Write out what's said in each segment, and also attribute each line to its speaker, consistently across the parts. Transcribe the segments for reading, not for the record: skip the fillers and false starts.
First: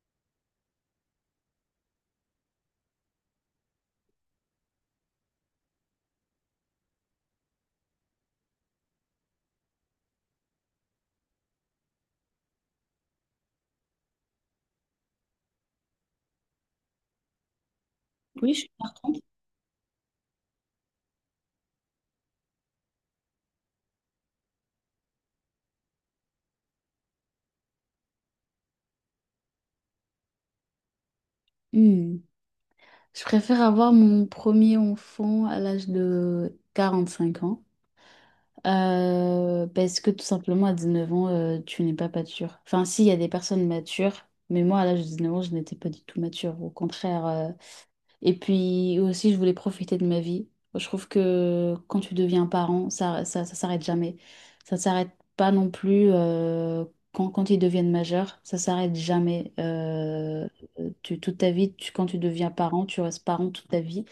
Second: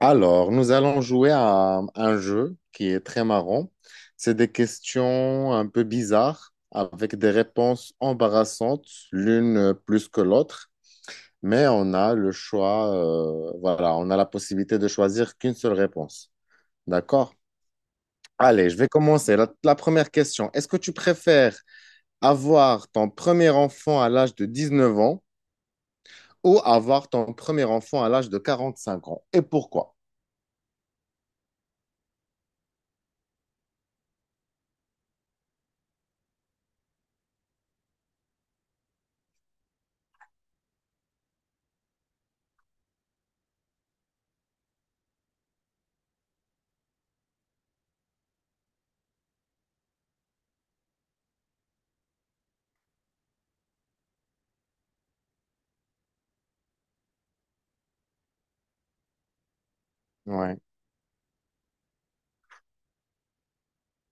Speaker 1: Alors, nous allons jouer à un jeu qui est très marrant. C'est des questions un peu bizarres avec des réponses embarrassantes, l'une plus que l'autre, mais on a le choix, voilà, on a la possibilité de choisir qu'une seule réponse. D'accord?
Speaker 2: Oui, je...
Speaker 1: Allez, je vais commencer. La première question, est-ce que tu préfères avoir ton premier enfant à l'âge de 19 ans ou avoir ton premier enfant à l'âge de 45 ans? Et pourquoi?
Speaker 2: Hmm. Je préfère avoir mon premier enfant à l'âge de 45 ans, parce que tout simplement, à 19 ans, tu n'es pas mature. Enfin, si, il y a des personnes matures, mais moi, à l'âge de 19 ans, je n'étais pas du tout mature. Au contraire, et puis aussi, je voulais profiter de ma vie. Je trouve que quand tu deviens parent, ça s'arrête jamais. Ça ne s'arrête pas non plus quand ils deviennent majeurs. Ça s'arrête jamais.
Speaker 1: Ouais.
Speaker 2: Toute ta vie, quand tu deviens parent, tu restes parent toute ta vie.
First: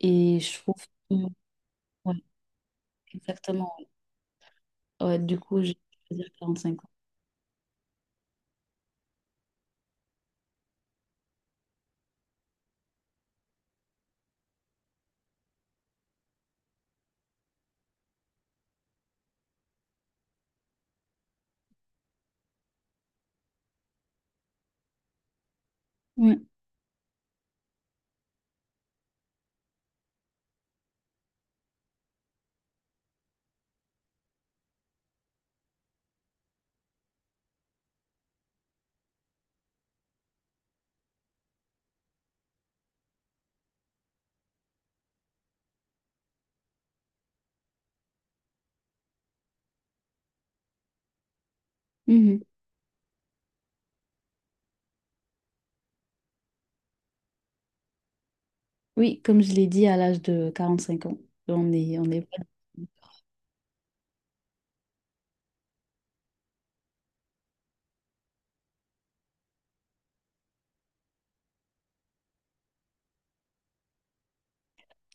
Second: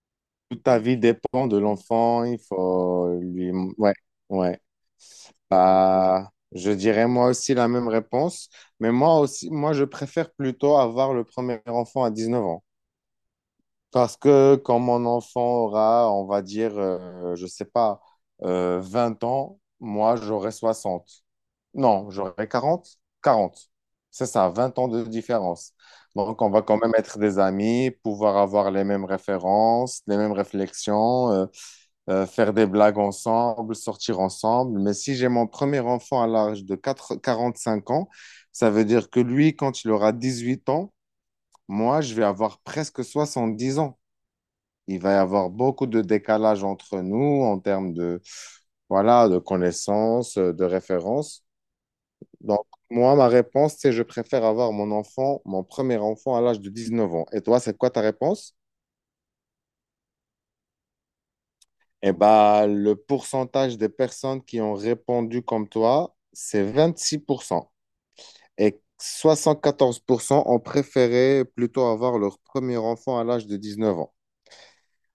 Speaker 2: Et je
Speaker 1: Toute
Speaker 2: trouve
Speaker 1: ta vie
Speaker 2: que-
Speaker 1: dépend de
Speaker 2: ouais,
Speaker 1: l'enfant, il faut lui.
Speaker 2: exactement.
Speaker 1: Ouais, ouais.
Speaker 2: Ouais, du coup, je vais dire
Speaker 1: Bah, je
Speaker 2: 45 ans.
Speaker 1: dirais moi aussi la même réponse, mais moi aussi, moi je préfère plutôt avoir le premier enfant à 19 ans. Parce que quand mon enfant aura, on va dire, je sais pas, 20 ans, moi j'aurai 60. Non, j'aurai quarante. C'est ça, 20 ans de différence.
Speaker 2: Ouais.
Speaker 1: Donc on va quand même être des amis, pouvoir avoir les mêmes références, les mêmes réflexions. Faire des blagues ensemble, sortir ensemble. Mais si j'ai mon premier enfant à l'âge de 4 45 ans, ça veut dire que lui, quand il aura 18 ans, moi, je vais avoir presque 70 ans. Il va y avoir beaucoup de décalage entre nous en termes de, voilà, de connaissances, de références.
Speaker 2: Mhm.
Speaker 1: Donc, moi, ma réponse, c'est je préfère avoir mon enfant, mon premier enfant à l'âge de 19 ans. Et toi, c'est quoi ta réponse?
Speaker 2: Oui, comme je l'ai dit, à l'âge de 45 ans, on est, on
Speaker 1: Eh
Speaker 2: est...
Speaker 1: ben, le pourcentage des personnes qui ont répondu comme toi, c'est 26%. Et 74% ont préféré plutôt avoir leur premier enfant à l'âge de 19 ans.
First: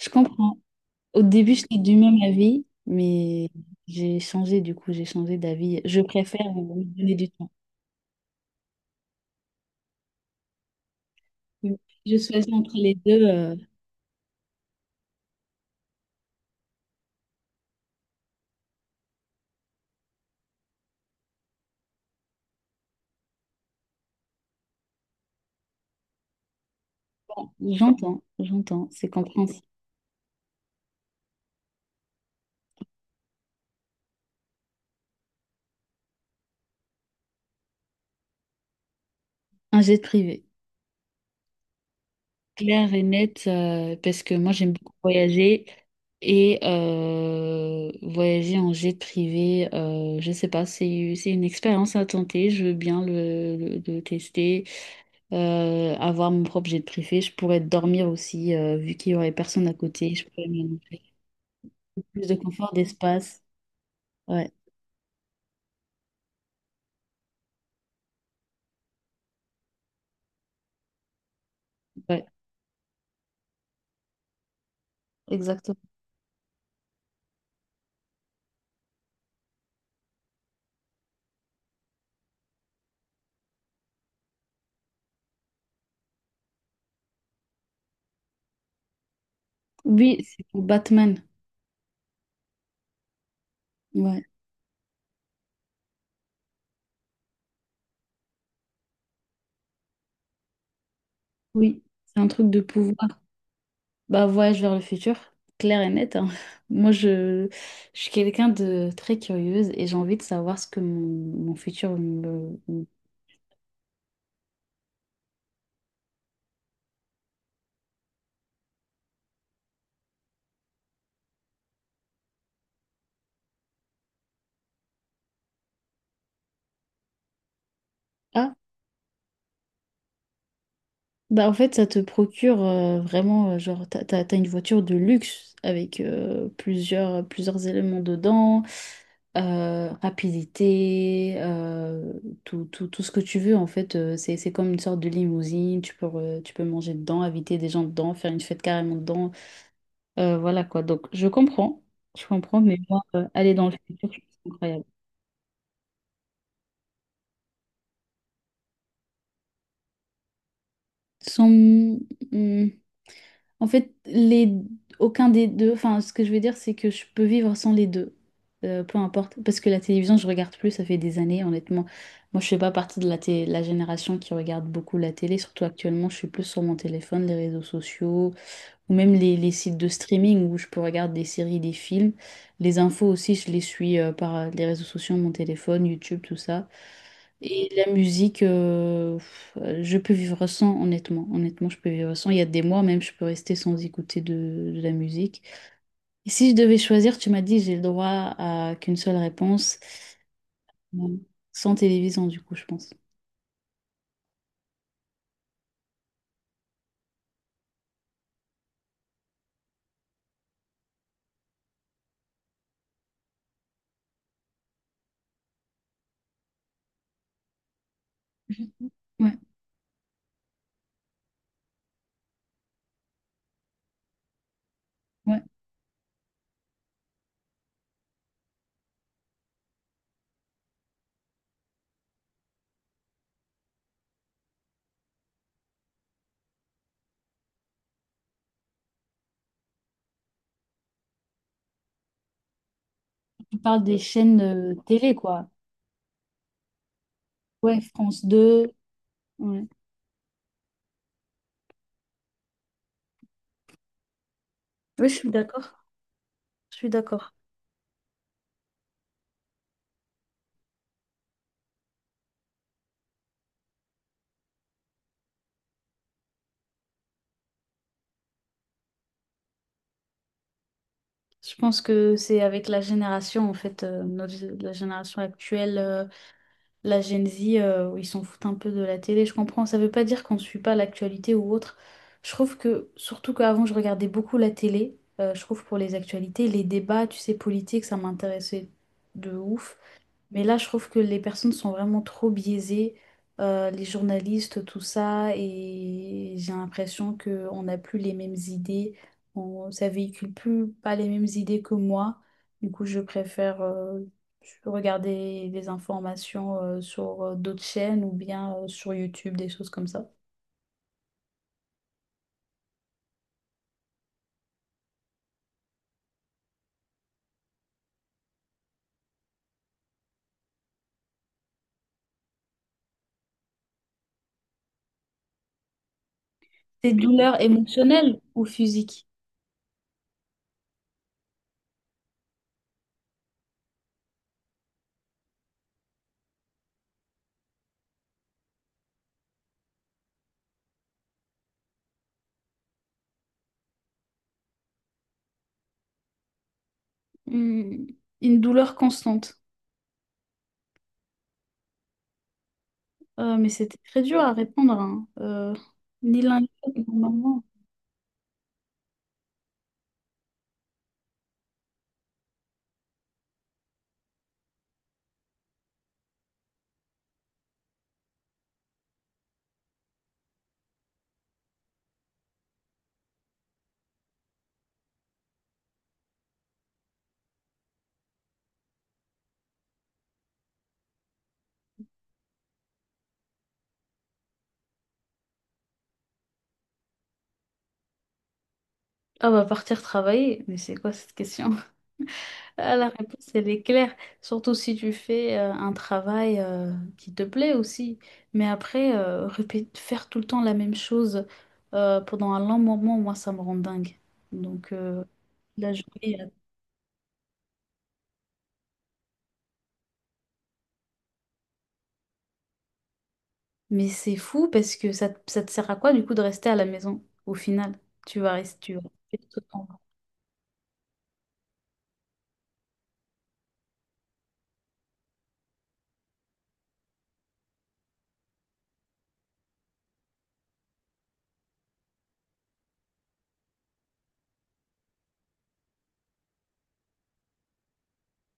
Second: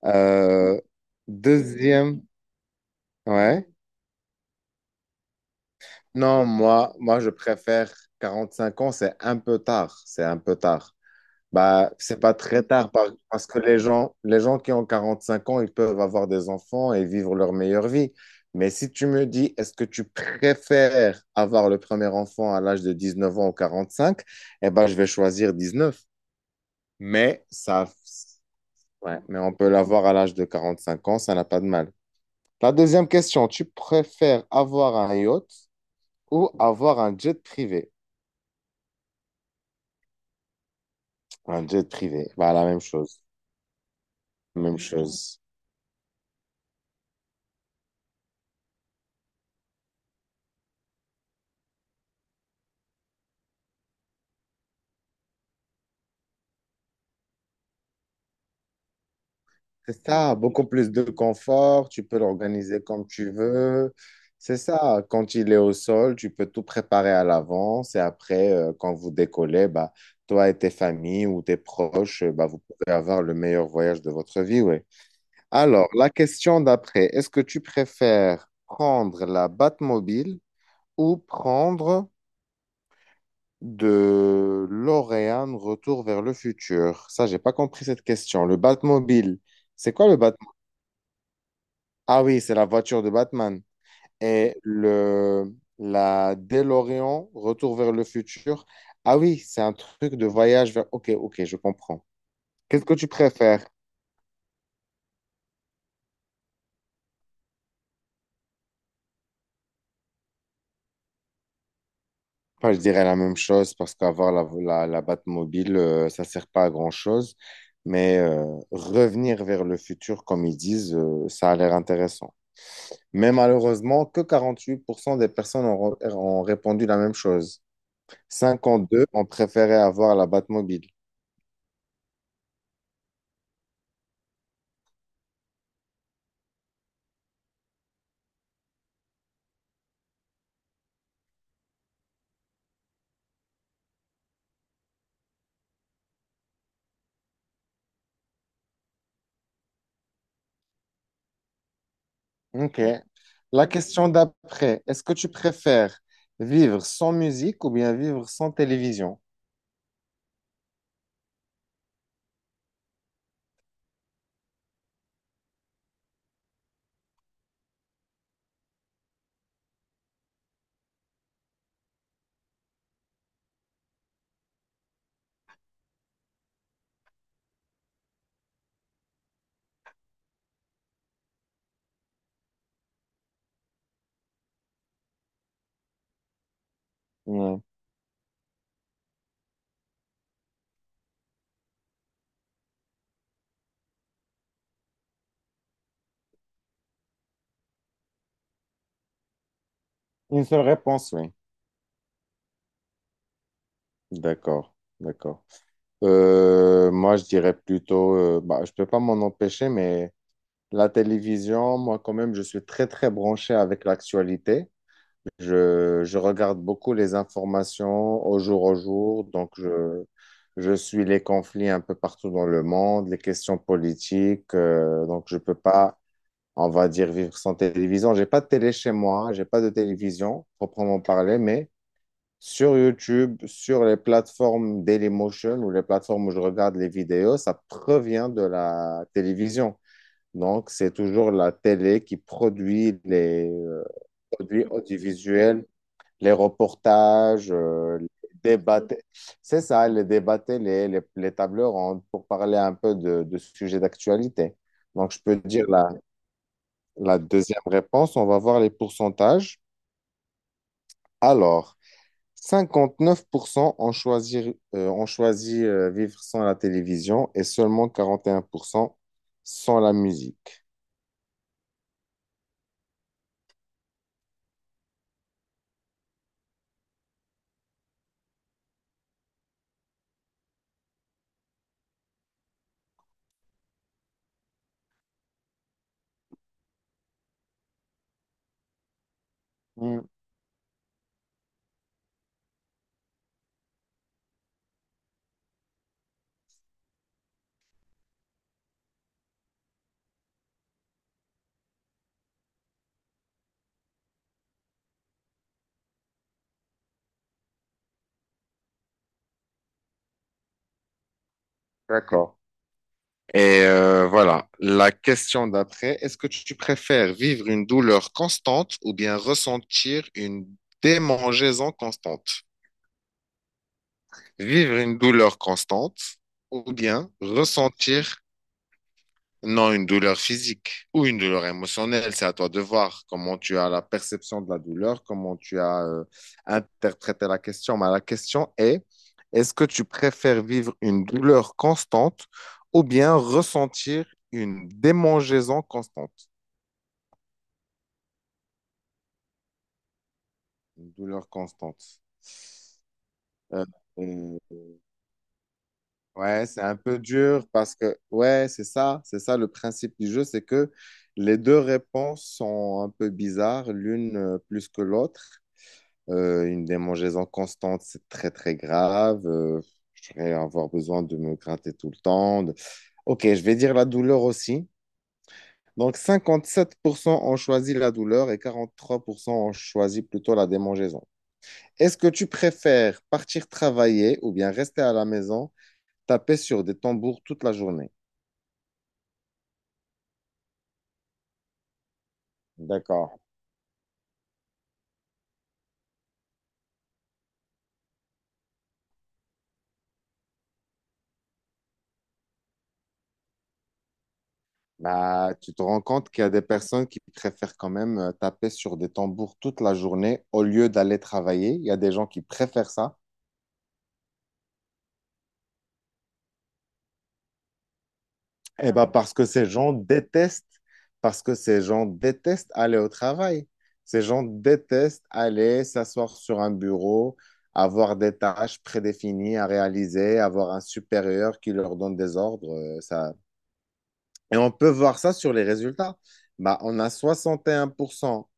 Speaker 2: Je comprends.
Speaker 1: Euh,
Speaker 2: Au début, j'étais du
Speaker 1: deuxième,
Speaker 2: même avis, mais
Speaker 1: ouais.
Speaker 2: j'ai changé, du coup, j'ai changé d'avis. Je
Speaker 1: Non,
Speaker 2: préfère me
Speaker 1: moi,
Speaker 2: donner
Speaker 1: moi,
Speaker 2: du
Speaker 1: je
Speaker 2: temps.
Speaker 1: préfère 45 ans, c'est un peu tard. C'est un peu tard.
Speaker 2: Mm.
Speaker 1: Bah,
Speaker 2: Je
Speaker 1: c'est pas
Speaker 2: choisis
Speaker 1: très
Speaker 2: entre
Speaker 1: tard
Speaker 2: les deux.
Speaker 1: parce que les gens qui ont 45 ans, ils peuvent avoir des enfants et vivre leur meilleure vie. Mais si tu me dis, est-ce que tu préfères avoir le premier enfant à l'âge de 19 ans ou 45, eh ben, je vais choisir 19. Mais
Speaker 2: Bon,
Speaker 1: ça,
Speaker 2: j'entends, j'entends, c'est
Speaker 1: ouais, mais on
Speaker 2: compréhensible.
Speaker 1: peut l'avoir à l'âge de 45 ans, ça n'a pas de mal. La deuxième question, tu préfères avoir un yacht ou avoir un jet privé?
Speaker 2: Un jet privé.
Speaker 1: Un jet privé, bah, la même
Speaker 2: Claire et
Speaker 1: chose,
Speaker 2: nette, parce que moi j'aime
Speaker 1: même
Speaker 2: beaucoup
Speaker 1: chose.
Speaker 2: voyager et, voyager en jet privé, je sais pas, c'est une expérience à tenter, je veux bien le tester, avoir mon propre jet privé, je pourrais dormir aussi, vu qu'il y aurait personne à
Speaker 1: C'est
Speaker 2: côté, je
Speaker 1: ça,
Speaker 2: pourrais
Speaker 1: beaucoup plus
Speaker 2: m'allonger.
Speaker 1: de confort, tu peux
Speaker 2: Plus de confort
Speaker 1: l'organiser comme tu
Speaker 2: d'espace.
Speaker 1: veux.
Speaker 2: Ouais,
Speaker 1: C'est ça, quand il est au sol, tu peux tout préparer à l'avance et après, quand vous décollez, bah, toi et tes familles ou tes proches,
Speaker 2: ouais,
Speaker 1: bah, vous pouvez avoir le meilleur voyage de votre vie, oui.
Speaker 2: exactement.
Speaker 1: Alors, la question d'après, est-ce que tu préfères prendre la Batmobile ou prendre de l'Oréane Retour vers le futur? Ça, j'ai pas compris cette question. Le Batmobile, c'est quoi le
Speaker 2: Oui, c'est pour Batman.
Speaker 1: Ah oui, c'est la voiture de Batman.
Speaker 2: Ouais,
Speaker 1: Et le, la DeLorean, Retour vers le futur. Ah oui, c'est un truc de voyage vers. Ok, ok, je
Speaker 2: oui,
Speaker 1: comprends.
Speaker 2: c'est un truc de
Speaker 1: Qu'est-ce que tu
Speaker 2: pouvoir.
Speaker 1: préfères?
Speaker 2: Bah, voyage vers le futur, clair et net, hein. Moi, je, je suis quelqu'un de très curieuse et j'ai envie de savoir ce que mon futur me...
Speaker 1: Enfin, je dirais la même chose parce qu'avoir la Batmobile, ça sert pas à grand-chose. Mais revenir vers le futur, comme ils disent, ça a l'air intéressant. Mais malheureusement, que 48% des personnes ont répondu la même chose.
Speaker 2: Ah,
Speaker 1: 52 ont préféré avoir la Batmobile.
Speaker 2: bah en fait, ça te procure, vraiment, genre, t'as une voiture de luxe avec, plusieurs éléments dedans, rapidité, tout ce que tu veux, en fait, c'est comme une sorte de limousine, tu peux, tu peux manger dedans, inviter des gens dedans, faire une fête carrément dedans. Voilà quoi. Donc, je comprends. Je comprends, mais
Speaker 1: Ok.
Speaker 2: moi, aller dans
Speaker 1: La
Speaker 2: le
Speaker 1: question
Speaker 2: futur, je trouve ça
Speaker 1: d'après,
Speaker 2: incroyable.
Speaker 1: est-ce que tu préfères vivre sans musique ou bien vivre sans télévision?
Speaker 2: Sans- hmm, en fait, les... aucun des deux. Enfin, ce que je veux dire, c'est que je peux vivre sans les deux. Peu importe. Parce que la télévision, je regarde plus, ça fait des années, honnêtement. Moi, je fais pas partie de la génération qui regarde beaucoup la télé, surtout actuellement. Je suis plus sur mon téléphone, les réseaux sociaux, ou même les sites de streaming où je peux regarder des séries, des films. Les infos aussi, je les suis, par les réseaux sociaux, mon téléphone, YouTube, tout ça.
Speaker 1: Ouais.
Speaker 2: Et la musique, je peux vivre sans, honnêtement. Honnêtement, je peux vivre sans. Il y a des mois même, je peux rester sans écouter de la musique. Et si je devais choisir, tu m'as dit, j'ai le droit à qu'une seule réponse.
Speaker 1: Une seule réponse,
Speaker 2: Bon,
Speaker 1: oui.
Speaker 2: sans télévision, du coup, je pense.
Speaker 1: D'accord, d'accord. Moi, je dirais plutôt, bah, je peux pas m'en empêcher, mais la télévision, moi, quand même, je suis très, très branché avec l'actualité. Je regarde beaucoup les informations au
Speaker 2: Mhm.
Speaker 1: jour,
Speaker 2: Ouais,
Speaker 1: donc je suis les conflits un peu partout dans le monde, les questions politiques, donc je
Speaker 2: ouais.
Speaker 1: peux pas on va dire vivre sans télévision. J'ai pas de télé chez moi, j'ai pas de télévision proprement parler, mais sur YouTube, sur les plateformes Dailymotion ou les plateformes où je regarde les vidéos, ça provient de la télévision. Donc, c'est toujours la télé qui produit les
Speaker 2: Tu parles des chaînes,
Speaker 1: produits
Speaker 2: télé, quoi.
Speaker 1: audiovisuels, les reportages,
Speaker 2: Ouais,
Speaker 1: les
Speaker 2: France 2.
Speaker 1: débats. t- C'est
Speaker 2: Ouais.
Speaker 1: ça, les débats télé, les tables rondes pour parler un peu de sujets d'actualité. Donc, je peux dire la deuxième réponse, on va voir les pourcentages. Alors, 59% ont choisi vivre sans la télévision et seulement 41% sans la musique.
Speaker 2: Je pense que c'est avec la génération, en fait, la génération actuelle, la Gen Z, où ils s'en foutent un peu de la télé, je comprends. Ça veut pas dire qu'on ne suit pas l'actualité ou autre. Je trouve que, surtout qu'avant, je regardais beaucoup la télé, je trouve pour les actualités, les débats, tu sais, politiques, ça m'intéressait de ouf.
Speaker 1: Hmm,
Speaker 2: Mais là, je trouve que les personnes sont vraiment trop biaisées, les journalistes, tout ça, et j'ai l'impression qu'on n'a plus les mêmes idées, ça véhicule plus pas les mêmes idées que moi. Du coup, je préfère regarder des informations, sur d'autres chaînes ou bien sur YouTube, des choses comme ça.
Speaker 1: d'accord. Et voilà, la question d'après, est-ce que tu préfères vivre une douleur constante ou bien ressentir une démangeaison constante? Vivre une douleur constante ou
Speaker 2: Des
Speaker 1: bien
Speaker 2: douleurs émotionnelles
Speaker 1: ressentir.
Speaker 2: ou physiques?
Speaker 1: Non, une douleur physique ou une douleur émotionnelle, c'est à toi de voir comment tu as la perception de la douleur, comment tu as interprété la question. Mais la question est, est-ce que tu préfères vivre une douleur constante ou bien ressentir une démangeaison constante?
Speaker 2: Hmm, une douleur constante.
Speaker 1: Une douleur constante.
Speaker 2: Mais
Speaker 1: Euh,
Speaker 2: c'était très dur à
Speaker 1: euh,
Speaker 2: répondre, hein. Ni l'un
Speaker 1: ouais,
Speaker 2: ni
Speaker 1: c'est un
Speaker 2: l'autre,
Speaker 1: peu
Speaker 2: normalement.
Speaker 1: dur parce que, ouais, c'est ça le principe du jeu, c'est que les deux réponses sont un peu bizarres, l'une plus que l'autre. Une démangeaison constante, c'est très, très grave. Je vais avoir besoin de me gratter tout le temps. Ok, je vais dire la douleur aussi. Donc, 57% ont choisi la douleur et 43% ont choisi plutôt la démangeaison. Est-ce que tu préfères partir travailler ou bien rester à la maison, taper sur des tambours toute la journée?
Speaker 2: Ah bah partir travailler, mais c'est quoi cette question? Ah, la
Speaker 1: D'accord.
Speaker 2: réponse, elle est claire, surtout si tu fais, un travail, qui te plaît aussi. Mais après, faire tout le temps la même chose, pendant un long moment, moi, ça me rend dingue. Donc,
Speaker 1: Bah, tu te
Speaker 2: la
Speaker 1: rends compte
Speaker 2: journée,
Speaker 1: qu'il
Speaker 2: là.
Speaker 1: y a des personnes qui préfèrent quand même taper sur des tambours toute la journée au lieu d'aller travailler. Il y a des gens qui préfèrent ça.
Speaker 2: Mais c'est fou parce que ça te sert à quoi du coup de rester à la maison au final?
Speaker 1: Eh
Speaker 2: Tu vas
Speaker 1: ben parce que
Speaker 2: rester tout le
Speaker 1: ces
Speaker 2: temps.
Speaker 1: gens détestent, parce que ces gens détestent aller au travail. Ces gens détestent aller s'asseoir sur un bureau, avoir des tâches prédéfinies à réaliser, avoir un supérieur qui leur donne des ordres. Et on peut voir ça sur les résultats. Bah, on a 61%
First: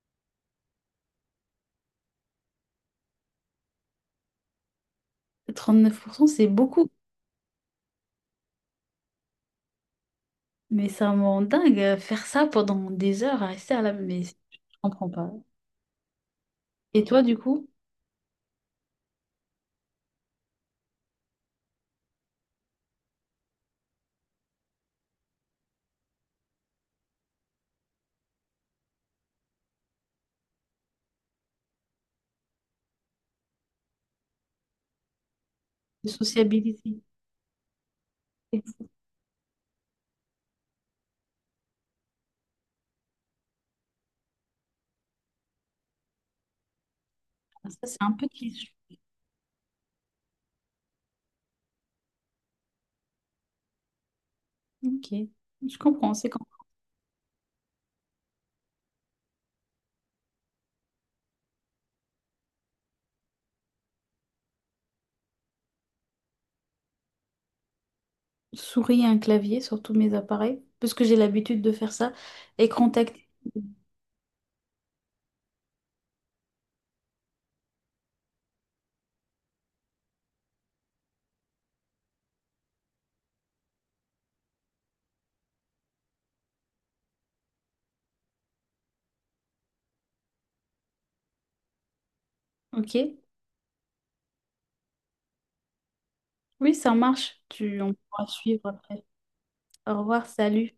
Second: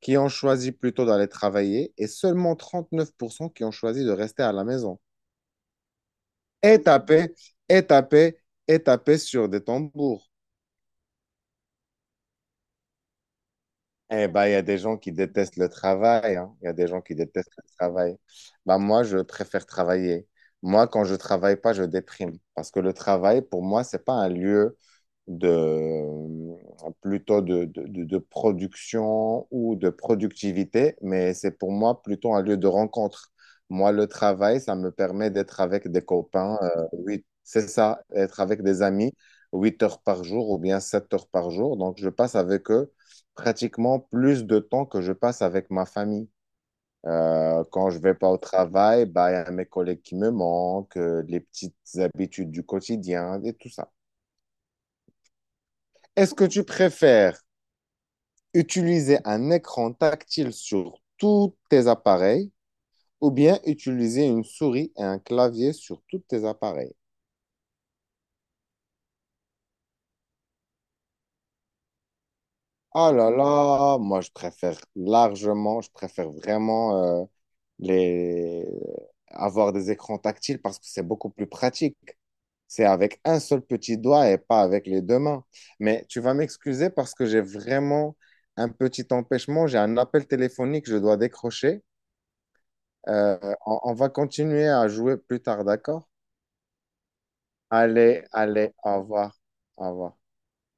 Speaker 1: qui ont choisi plutôt d'aller travailler et seulement 39% qui ont choisi de rester à la maison
Speaker 2: 39%, c'est
Speaker 1: et
Speaker 2: beaucoup,
Speaker 1: taper, et taper, et taper sur des tambours.
Speaker 2: mais ça me rend dingue, faire ça pendant des heures à rester à la
Speaker 1: Eh
Speaker 2: maison.
Speaker 1: ben, il y
Speaker 2: Mais je
Speaker 1: a des gens
Speaker 2: comprends
Speaker 1: qui
Speaker 2: pas.
Speaker 1: détestent le travail, hein. Il y a des gens
Speaker 2: Et
Speaker 1: qui
Speaker 2: toi, du
Speaker 1: détestent le
Speaker 2: coup,
Speaker 1: travail. Ben, moi, je préfère travailler. Moi, quand je travaille pas, je déprime. Parce que le travail, pour moi, c'est pas un lieu de, plutôt de production ou de productivité, mais c'est pour moi plutôt un lieu de rencontre. Moi, le travail, ça me permet d'être avec des
Speaker 2: de
Speaker 1: copains,
Speaker 2: sociabilité.
Speaker 1: oui, c'est ça, être avec des
Speaker 2: Et
Speaker 1: amis, 8 heures par jour ou bien 7 heures par jour. Donc, je passe avec eux pratiquement plus de temps que je passe avec ma famille.
Speaker 2: ça,
Speaker 1: Quand je
Speaker 2: c'est un
Speaker 1: vais
Speaker 2: peu
Speaker 1: pas au
Speaker 2: cliché.
Speaker 1: travail, bah, il y a mes collègues qui me manquent, les petites habitudes du quotidien et tout ça.
Speaker 2: Ok, je comprends. C'est
Speaker 1: Est-ce
Speaker 2: quand
Speaker 1: que tu préfères utiliser un écran tactile sur tous tes appareils ou bien utiliser une souris et un clavier sur tous tes appareils?
Speaker 2: je souris à un clavier, sur tous mes appareils, parce que j'ai l'habitude de faire ça, et
Speaker 1: Ah
Speaker 2: contact.
Speaker 1: là là, moi je préfère largement, je préfère vraiment les... avoir des écrans tactiles parce que c'est beaucoup plus pratique. C'est avec un seul petit doigt et pas avec les deux mains. Mais tu vas m'excuser parce que j'ai vraiment un petit empêchement. J'ai un appel téléphonique, je dois décrocher.
Speaker 2: Ok,
Speaker 1: Euh, on va continuer à jouer plus tard, d'accord?
Speaker 2: oui, ça marche. Tu, on
Speaker 1: Allez,
Speaker 2: pourra suivre
Speaker 1: allez, au
Speaker 2: après.
Speaker 1: revoir. Au
Speaker 2: Au
Speaker 1: revoir.
Speaker 2: revoir, salut.